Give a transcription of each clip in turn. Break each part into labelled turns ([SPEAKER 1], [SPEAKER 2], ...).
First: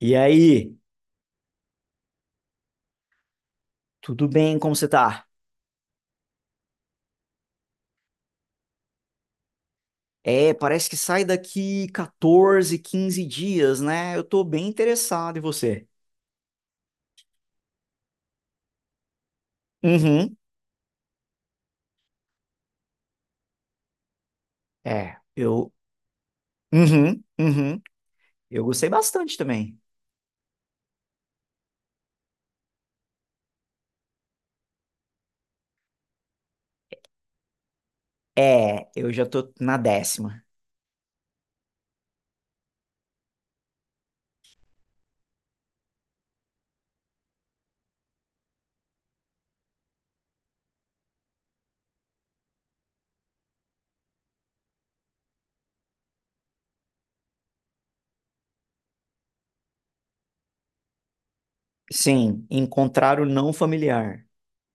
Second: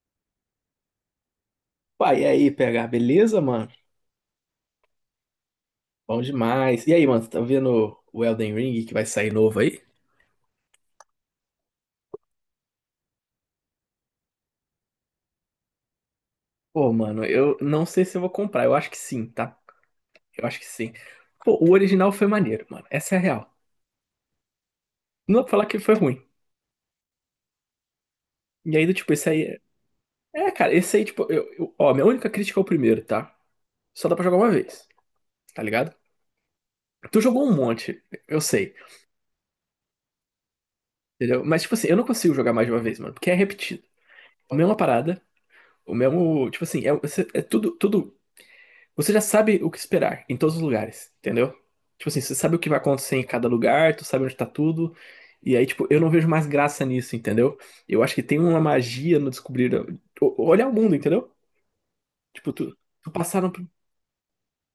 [SPEAKER 1] E aí,
[SPEAKER 2] Pai, e aí, PH, beleza, mano?
[SPEAKER 1] tudo bem? Como você tá?
[SPEAKER 2] Bom demais. E aí, mano, tá vendo o Elden Ring que vai sair novo aí?
[SPEAKER 1] É, parece que sai daqui 14, 15 dias, né? Eu tô bem interessado em você.
[SPEAKER 2] Pô, mano, eu não sei se eu vou comprar. Eu acho que sim, tá?
[SPEAKER 1] Uhum.
[SPEAKER 2] Eu acho que sim. Pô, o original foi maneiro, mano. Essa é a real.
[SPEAKER 1] É,
[SPEAKER 2] Não dá pra falar
[SPEAKER 1] eu.
[SPEAKER 2] que foi ruim.
[SPEAKER 1] Uhum, uhum. Eu
[SPEAKER 2] E aí,
[SPEAKER 1] gostei
[SPEAKER 2] do tipo, esse
[SPEAKER 1] bastante
[SPEAKER 2] aí.
[SPEAKER 1] também.
[SPEAKER 2] É, cara, esse aí, tipo, ó, minha única crítica é o primeiro, tá? Só dá pra jogar uma vez, tá ligado? Tu jogou um monte, eu sei,
[SPEAKER 1] É, eu já tô na décima.
[SPEAKER 2] entendeu? Mas, tipo assim, eu não consigo jogar mais de uma vez, mano, porque é repetido. A mesma parada, o mesmo. Tipo assim, é, é tudo. Você já sabe o que esperar em todos os lugares, entendeu? Tipo assim, você sabe o que vai acontecer em cada lugar, tu sabe onde tá tudo. E aí, tipo, eu não vejo mais graça nisso, entendeu? Eu acho que tem uma magia no descobrir. Olhar o mundo, entendeu?
[SPEAKER 1] Sim,
[SPEAKER 2] Tipo, tu
[SPEAKER 1] encontrar o não familiar.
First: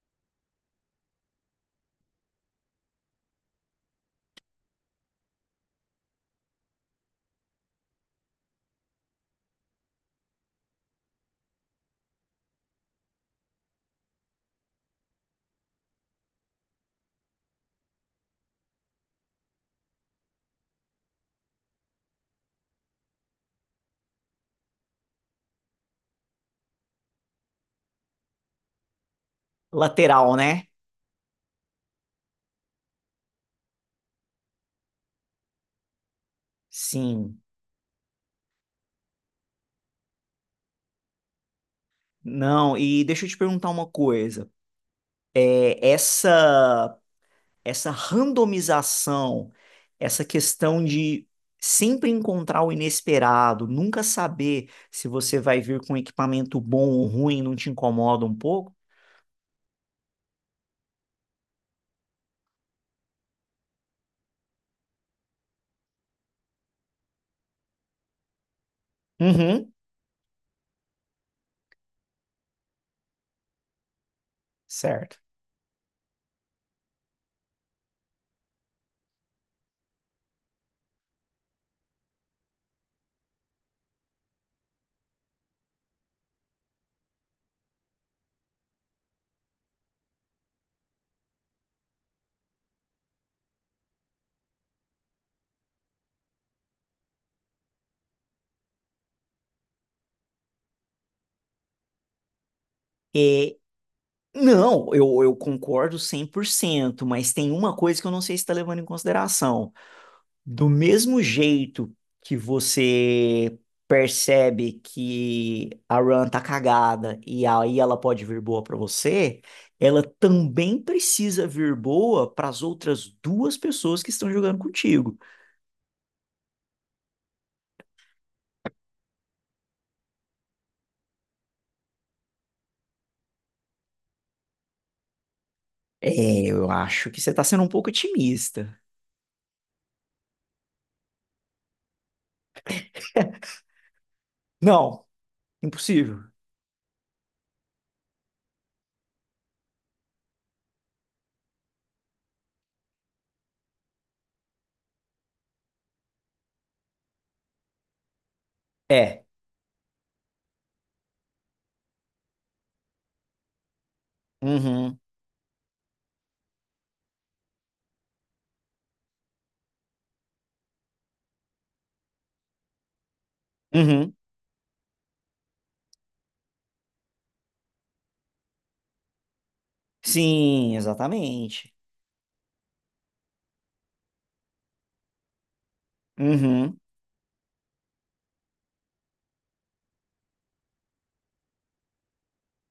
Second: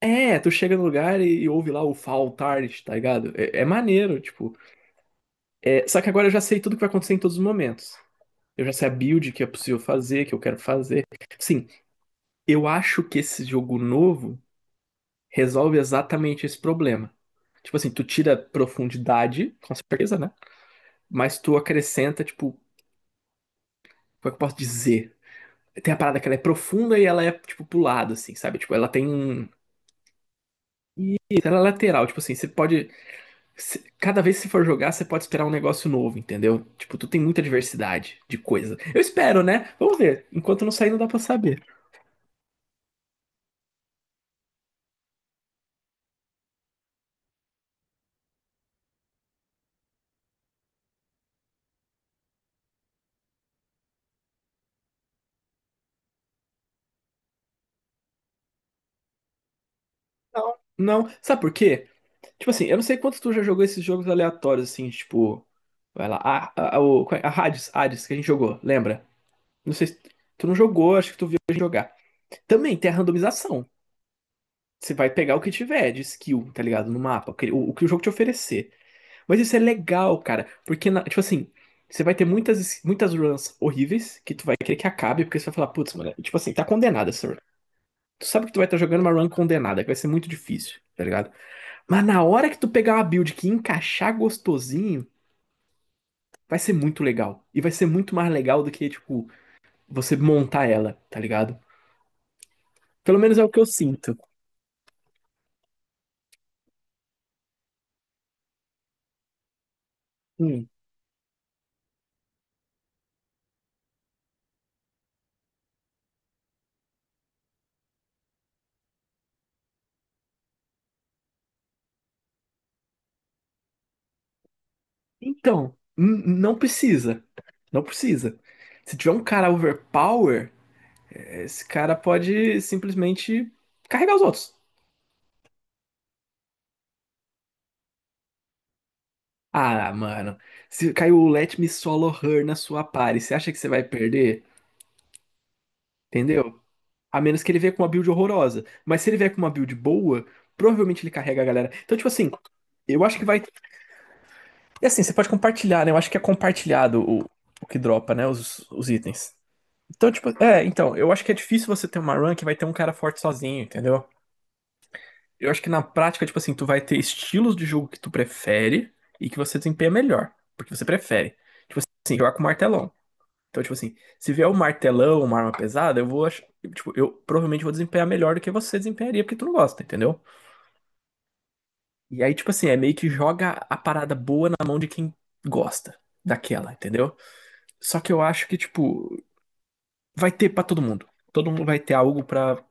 [SPEAKER 2] É, tu chega no lugar e ouve lá o Fall Tart, tá ligado? É, é maneiro, tipo. É, só que agora eu já sei tudo que vai acontecer em todos os momentos. Eu já sei a build que é possível fazer, que eu quero fazer. Sim, eu acho que esse jogo novo resolve exatamente esse problema. Tipo assim, tu tira profundidade, com certeza, né? Mas tu acrescenta, tipo, como é que eu posso dizer? Tem a parada que ela é profunda e ela é, tipo, pro lado, assim, sabe? Tipo, ela
[SPEAKER 1] Lateral, né?
[SPEAKER 2] Ela é lateral, tipo assim, você pode. Se- Cada vez que você for jogar, você pode esperar um negócio novo, entendeu? Tipo, tu tem
[SPEAKER 1] Sim.
[SPEAKER 2] muita diversidade de coisa. Eu espero, né? Vamos ver. Enquanto não sair, não dá pra saber.
[SPEAKER 1] Não, e deixa eu te perguntar uma coisa. É, essa randomização, essa questão de sempre encontrar o inesperado, nunca saber se você vai vir com equipamento bom ou ruim, não te incomoda um pouco?
[SPEAKER 2] Não, não. Sabe por quê? Tipo assim, eu não sei quantos tu já jogou esses jogos aleatórios, assim, tipo. Vai lá, qual é? A Hades, que a gente jogou, lembra?
[SPEAKER 1] Uhum,
[SPEAKER 2] Não sei se tu não jogou, acho que tu viu a gente jogar. Também tem a randomização. Você vai
[SPEAKER 1] certo.
[SPEAKER 2] pegar o que tiver de skill, tá ligado? No mapa, o, que o que o jogo te oferecer. Mas isso é legal, cara, porque, tipo assim, você vai ter muitas runs horríveis que tu vai querer que acabe, porque você vai falar, putz, mano, tipo assim, tá condenada essa run. Tu sabe que tu vai estar jogando uma run condenada, que vai ser muito difícil, tá ligado? Mas na hora que tu pegar uma build que encaixar gostosinho, vai ser muito legal. E vai ser muito mais legal do que, tipo, você montar ela, tá ligado? Pelo menos é o
[SPEAKER 1] É,
[SPEAKER 2] que eu sinto.
[SPEAKER 1] não, eu concordo 100%, mas tem uma coisa que eu não sei se está levando em consideração.
[SPEAKER 2] Hum.
[SPEAKER 1] Do mesmo jeito que você percebe que a run tá cagada e aí ela pode vir boa pra você, ela também precisa vir boa para as outras duas pessoas que estão jogando contigo.
[SPEAKER 2] Então, não precisa. Não precisa. Se tiver um cara overpower, esse cara pode simplesmente carregar os outros.
[SPEAKER 1] É, eu acho que você tá sendo um pouco otimista.
[SPEAKER 2] Ah, mano. Se caiu o Let Me Solo Her na sua party, você acha que você vai perder?
[SPEAKER 1] Não, impossível.
[SPEAKER 2] Entendeu? A menos que ele venha com uma build horrorosa. Mas se ele vier com uma build boa, provavelmente ele carrega a galera. Então, tipo assim, eu acho que vai. E assim, você pode compartilhar, né? Eu acho que é compartilhado o que dropa, né? Os
[SPEAKER 1] É.
[SPEAKER 2] itens. Então, tipo, é, então, eu acho que é difícil você ter uma run que vai ter um cara forte sozinho, entendeu?
[SPEAKER 1] Uhum.
[SPEAKER 2] Eu acho que na prática, tipo assim, tu vai ter estilos de jogo que tu prefere e que você desempenha melhor, porque você prefere. Tipo assim, jogar com martelão. Então, tipo assim,
[SPEAKER 1] Uhum.
[SPEAKER 2] se vier um martelão, uma arma pesada, eu vou achar. Tipo, eu provavelmente vou desempenhar melhor do que você desempenharia, porque tu não gosta, entendeu?
[SPEAKER 1] Sim, exatamente.
[SPEAKER 2] E aí, tipo assim, é meio que joga a parada boa na mão de quem gosta daquela,
[SPEAKER 1] Uhum.
[SPEAKER 2] entendeu? Só que eu acho que, tipo, vai ter pra todo mundo. Todo mundo vai ter algo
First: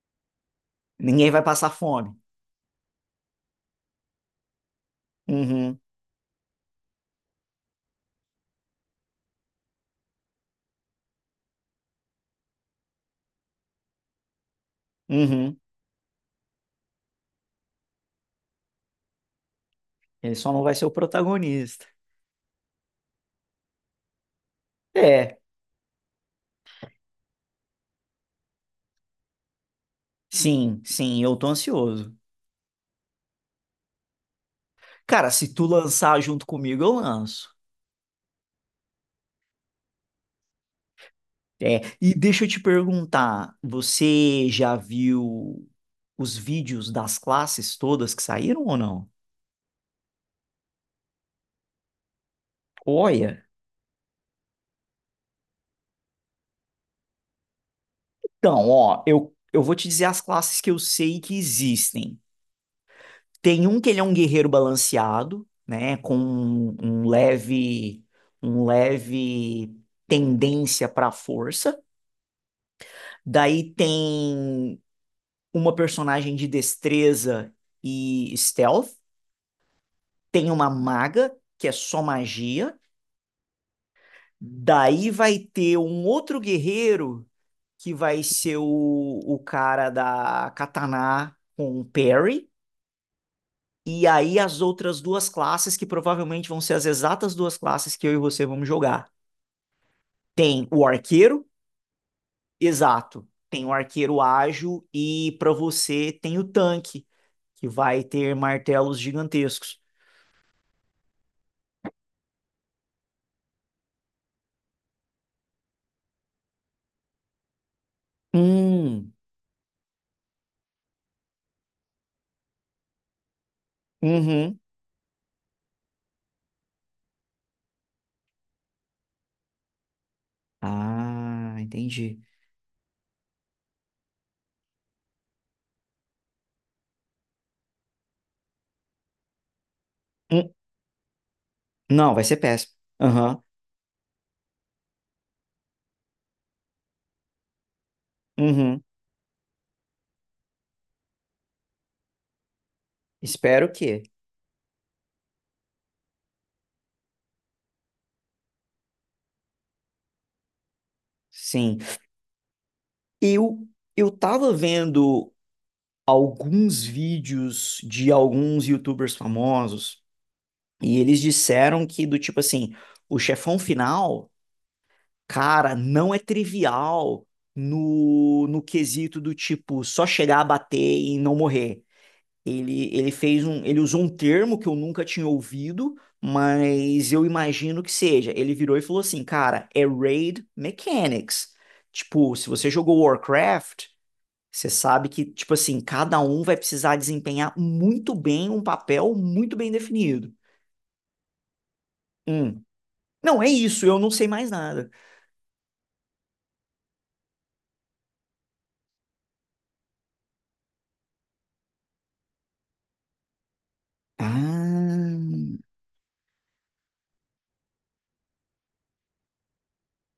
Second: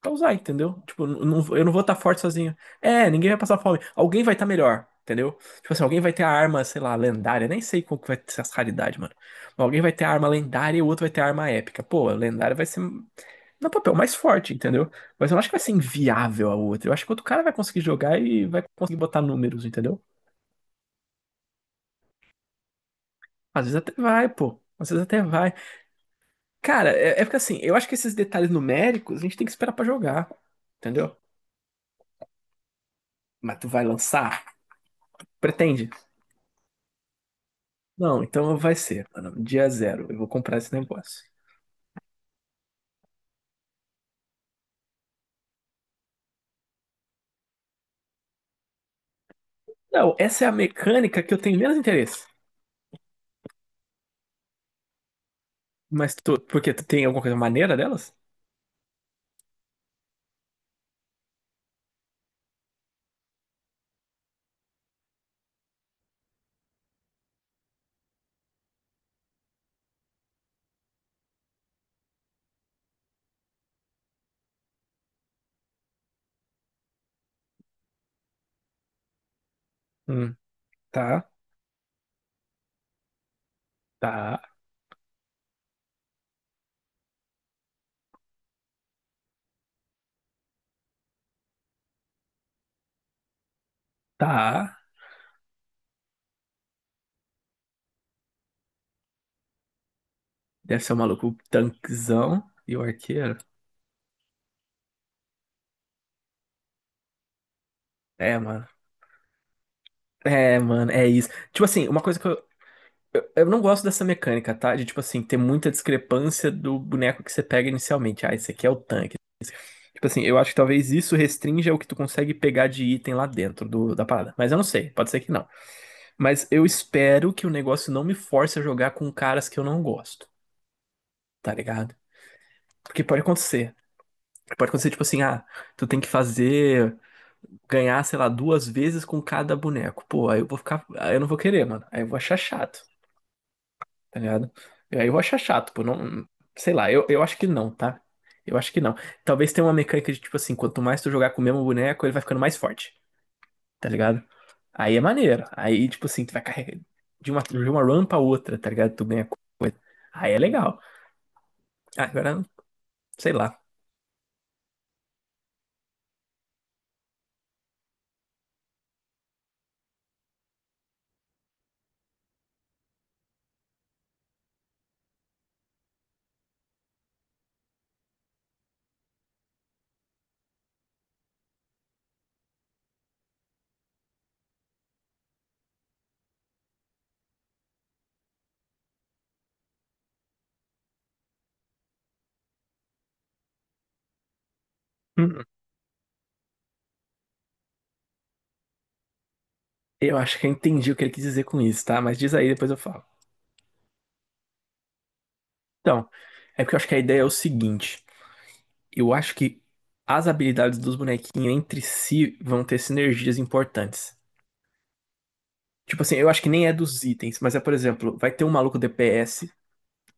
[SPEAKER 2] pra usar, entendeu? Tipo,
[SPEAKER 1] Ninguém vai
[SPEAKER 2] eu
[SPEAKER 1] passar
[SPEAKER 2] não vou estar
[SPEAKER 1] fome.
[SPEAKER 2] forte sozinho. É, ninguém vai passar fome. Alguém vai estar melhor, entendeu? Tipo
[SPEAKER 1] Uhum.
[SPEAKER 2] assim, alguém vai ter a arma, sei lá, lendária. Nem sei qual que vai ser as raridades, mano. Mas alguém vai ter a arma lendária e o outro vai ter a arma épica. Pô, a lendária vai ser no papel mais forte, entendeu? Mas eu não acho que
[SPEAKER 1] Uhum.
[SPEAKER 2] vai ser inviável a outra. Eu acho que outro cara vai conseguir jogar e vai conseguir botar números, entendeu?
[SPEAKER 1] Ele só não vai ser o protagonista.
[SPEAKER 2] Às vezes até vai, pô. Às vezes até
[SPEAKER 1] É.
[SPEAKER 2] vai. Cara, é, é porque assim, eu acho que esses detalhes numéricos a gente tem que esperar pra jogar,
[SPEAKER 1] Sim,
[SPEAKER 2] entendeu?
[SPEAKER 1] sim, eu tô ansioso.
[SPEAKER 2] Mas tu vai lançar?
[SPEAKER 1] Cara, se tu
[SPEAKER 2] Pretende?
[SPEAKER 1] lançar junto comigo, eu lanço.
[SPEAKER 2] Não, então vai ser, mano. Dia zero. Eu vou comprar esse negócio.
[SPEAKER 1] É, e deixa eu te perguntar, você já viu os vídeos das classes todas que saíram ou não?
[SPEAKER 2] Não, essa é a mecânica que eu tenho menos interesse.
[SPEAKER 1] Olha,
[SPEAKER 2] Mas tu, por quê? Tu tem alguma coisa maneira delas?
[SPEAKER 1] então, ó, eu vou te dizer as classes que eu sei que existem. Tem um que ele é um guerreiro balanceado, né, com um leve tendência para força. Daí tem uma personagem de destreza e stealth,
[SPEAKER 2] Hum,
[SPEAKER 1] tem uma
[SPEAKER 2] tá,
[SPEAKER 1] maga, que é só magia,
[SPEAKER 2] tá,
[SPEAKER 1] daí vai ter um outro guerreiro, que vai ser o cara da katana com o parry, e aí as
[SPEAKER 2] tá.
[SPEAKER 1] outras duas classes, que provavelmente vão ser as exatas duas classes que eu e você vamos jogar. Tem
[SPEAKER 2] Deve
[SPEAKER 1] o
[SPEAKER 2] ser o maluco, o
[SPEAKER 1] arqueiro,
[SPEAKER 2] tanquezão e o
[SPEAKER 1] exato.
[SPEAKER 2] arqueiro.
[SPEAKER 1] Tem o arqueiro ágil e para você tem o tanque, que vai ter
[SPEAKER 2] É, mano.
[SPEAKER 1] martelos gigantescos.
[SPEAKER 2] É, mano, é isso. Tipo assim, uma coisa que eu não gosto dessa mecânica, tá? De, tipo assim, ter muita discrepância do boneco que você pega inicialmente. Ah, esse aqui é o
[SPEAKER 1] Hum.
[SPEAKER 2] tanque. Tipo assim, eu acho que talvez isso restrinja o que tu consegue pegar de item lá dentro do, da parada. Mas eu
[SPEAKER 1] Uhum.
[SPEAKER 2] não sei, pode ser que não. Mas eu espero que o negócio não me force a jogar com caras que eu não gosto, tá
[SPEAKER 1] Ah,
[SPEAKER 2] ligado?
[SPEAKER 1] entendi.
[SPEAKER 2] Porque pode acontecer. Pode acontecer, tipo assim, ah, tu tem que fazer, ganhar, sei lá, duas vezes com cada boneco. Pô, aí eu
[SPEAKER 1] Hum.
[SPEAKER 2] vou ficar, aí eu não vou querer, mano. Aí eu
[SPEAKER 1] Não,
[SPEAKER 2] vou
[SPEAKER 1] vai ser
[SPEAKER 2] achar
[SPEAKER 1] péssimo.
[SPEAKER 2] chato,
[SPEAKER 1] Aham.
[SPEAKER 2] tá ligado? Aí eu vou achar chato, pô, não, sei lá, eu acho que não, tá? Eu acho que
[SPEAKER 1] Uhum.
[SPEAKER 2] não. Talvez tenha uma mecânica de, tipo assim, quanto mais tu jogar com o mesmo boneco, ele vai ficando mais forte.
[SPEAKER 1] Espero
[SPEAKER 2] Tá
[SPEAKER 1] que.
[SPEAKER 2] ligado? Aí é maneiro. Aí, tipo assim, tu vai carregando de uma run pra outra, tá ligado? Tu ganha coisa. Aí é legal.
[SPEAKER 1] Sim.
[SPEAKER 2] Ah, agora, sei lá.
[SPEAKER 1] Eu, eu tava vendo alguns vídeos de alguns YouTubers famosos e eles disseram que, do tipo assim, o chefão final, cara, não é trivial no, no quesito do tipo só chegar a bater e não morrer. Ele ele usou um termo que eu nunca tinha ouvido, mas eu imagino que seja. Ele virou e falou assim, cara, é raid mechanics. Tipo, se você jogou Warcraft, você sabe que,
[SPEAKER 2] Hum.
[SPEAKER 1] tipo assim, cada um vai precisar desempenhar muito bem um papel muito bem
[SPEAKER 2] Eu
[SPEAKER 1] definido.
[SPEAKER 2] acho que eu entendi o que ele quis dizer com isso, tá? Mas diz aí,
[SPEAKER 1] Hum.
[SPEAKER 2] depois eu falo.
[SPEAKER 1] Não, é isso, eu não sei mais nada.
[SPEAKER 2] Então, é porque eu acho que a ideia é o seguinte. Eu acho que as habilidades dos bonequinhos entre si vão ter sinergias importantes.
[SPEAKER 1] Ah,
[SPEAKER 2] Tipo assim, eu acho que nem é dos itens, mas é, por exemplo, vai ter um maluco DPS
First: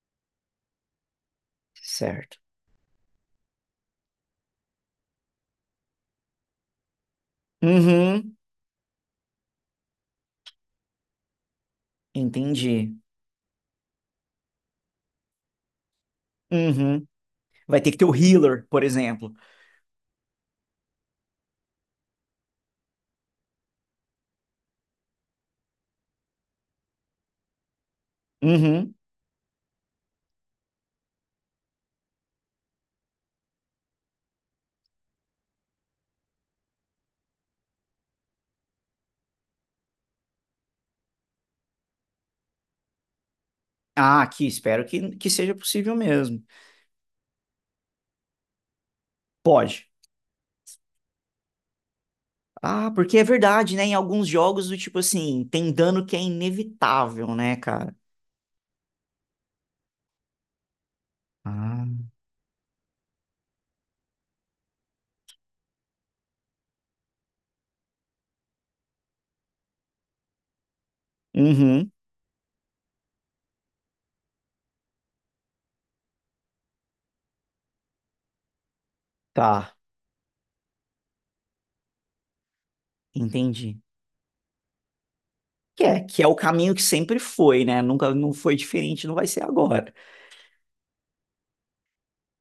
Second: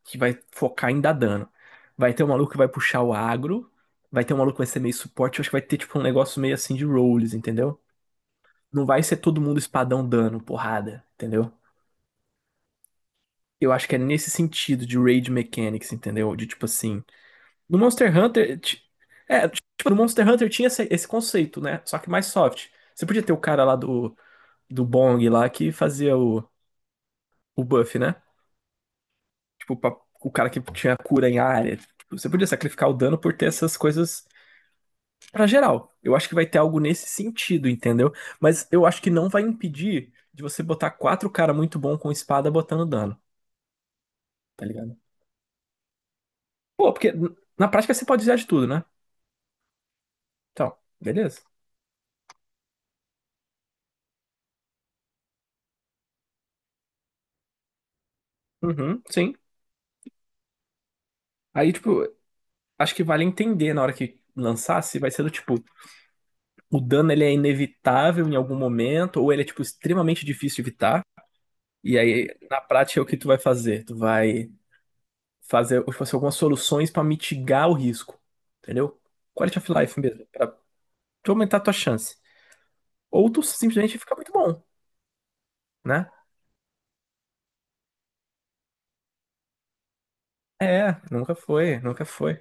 [SPEAKER 2] que vai focar em dar dano. Vai ter um
[SPEAKER 1] certo.
[SPEAKER 2] maluco que vai puxar o agro, vai ter um maluco que vai ser meio suporte, eu acho que vai ter tipo um negócio meio assim de roles, entendeu?
[SPEAKER 1] Uhum,
[SPEAKER 2] Não vai ser todo mundo espadão dano, porrada, entendeu?
[SPEAKER 1] entendi.
[SPEAKER 2] Eu acho que é nesse sentido de raid mechanics, entendeu? De tipo assim,
[SPEAKER 1] Uhum.
[SPEAKER 2] no
[SPEAKER 1] Vai ter que ter o healer, por exemplo.
[SPEAKER 2] É, tipo, no Monster Hunter tinha esse conceito, né? Só que mais soft. Você podia ter o cara lá do Bong lá que fazia o buff, né?
[SPEAKER 1] Uhum.
[SPEAKER 2] Tipo, o cara que tinha cura em área. Tipo, você podia sacrificar o dano por ter essas coisas pra geral. Eu acho que vai ter algo nesse sentido, entendeu? Mas eu acho que não vai impedir de você botar quatro cara muito bom com espada botando dano,
[SPEAKER 1] Ah, aqui,
[SPEAKER 2] tá
[SPEAKER 1] espero
[SPEAKER 2] ligado?
[SPEAKER 1] que seja possível mesmo.
[SPEAKER 2] Pô, porque na prática você pode usar de tudo, né?
[SPEAKER 1] Pode.
[SPEAKER 2] Então, beleza.
[SPEAKER 1] Ah, porque é verdade, né? Em alguns jogos do tipo assim, tem dano que é inevitável, né, cara?
[SPEAKER 2] Uhum, sim. Aí,
[SPEAKER 1] Ah.
[SPEAKER 2] tipo, acho que vale entender na hora que lançar se vai ser do tipo, o dano ele é inevitável em algum momento, ou ele é, tipo, extremamente difícil de evitar.
[SPEAKER 1] Uhum,
[SPEAKER 2] E aí, na prática, é o que tu vai fazer? Tu vai fazer, tipo assim, algumas soluções pra mitigar o risco, entendeu? Quality of
[SPEAKER 1] tá,
[SPEAKER 2] life mesmo. Tu aumentar a tua chance. Ou tu
[SPEAKER 1] entendi.
[SPEAKER 2] simplesmente fica muito bom,
[SPEAKER 1] Que é,
[SPEAKER 2] né?
[SPEAKER 1] que é o caminho que sempre foi, né? Nunca não foi diferente, não vai ser agora.
[SPEAKER 2] É, nunca foi, nunca foi.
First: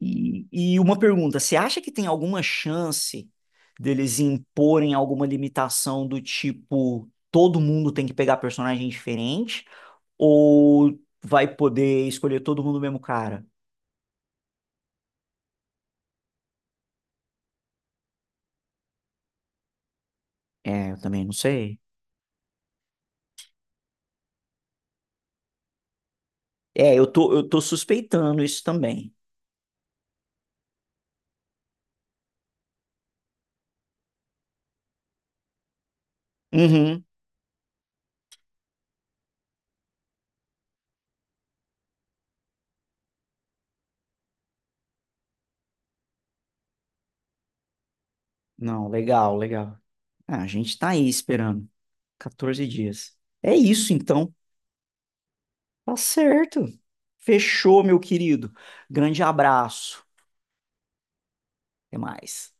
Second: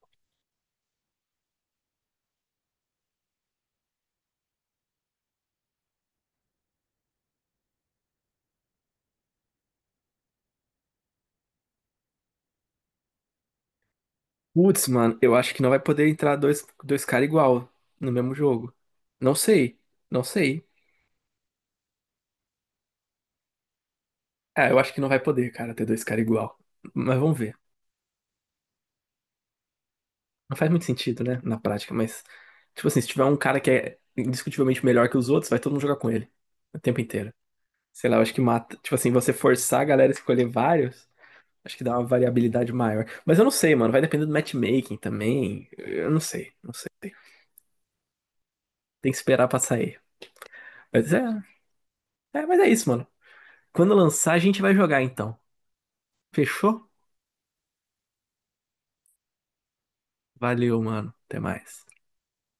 [SPEAKER 1] E, e uma pergunta, você acha que tem alguma chance deles imporem alguma limitação do tipo todo mundo tem que pegar personagem diferente? Ou vai poder escolher todo mundo o mesmo cara?
[SPEAKER 2] Putz, mano, eu acho que não vai poder entrar dois caras igual no mesmo jogo. Não sei, não sei.
[SPEAKER 1] É, eu também não sei.
[SPEAKER 2] É, eu acho que não vai poder, cara, ter dois caras igual.
[SPEAKER 1] É, eu
[SPEAKER 2] Mas
[SPEAKER 1] tô,
[SPEAKER 2] vamos
[SPEAKER 1] eu
[SPEAKER 2] ver.
[SPEAKER 1] tô suspeitando isso também.
[SPEAKER 2] Não faz muito sentido, né, na prática, mas... Tipo assim, se tiver um cara que é indiscutivelmente melhor que os outros, vai todo mundo jogar com ele. O tempo
[SPEAKER 1] Uhum.
[SPEAKER 2] inteiro. Sei lá, eu acho que mata. Tipo assim, você forçar a galera a escolher vários, acho que dá uma variabilidade maior. Mas eu não sei, mano. Vai depender do matchmaking também. Eu não sei, não sei.
[SPEAKER 1] Não,
[SPEAKER 2] Tem que
[SPEAKER 1] legal,
[SPEAKER 2] esperar pra
[SPEAKER 1] legal.
[SPEAKER 2] sair.
[SPEAKER 1] Ah, a gente tá aí
[SPEAKER 2] Mas
[SPEAKER 1] esperando.
[SPEAKER 2] mas
[SPEAKER 1] 14
[SPEAKER 2] é isso, mano.
[SPEAKER 1] dias. É isso,
[SPEAKER 2] Quando lançar,
[SPEAKER 1] então.
[SPEAKER 2] a gente vai jogar então.
[SPEAKER 1] Tá certo.
[SPEAKER 2] Fechou?
[SPEAKER 1] Fechou, meu querido. Grande abraço.
[SPEAKER 2] Valeu, mano. Até mais.
[SPEAKER 1] Até mais.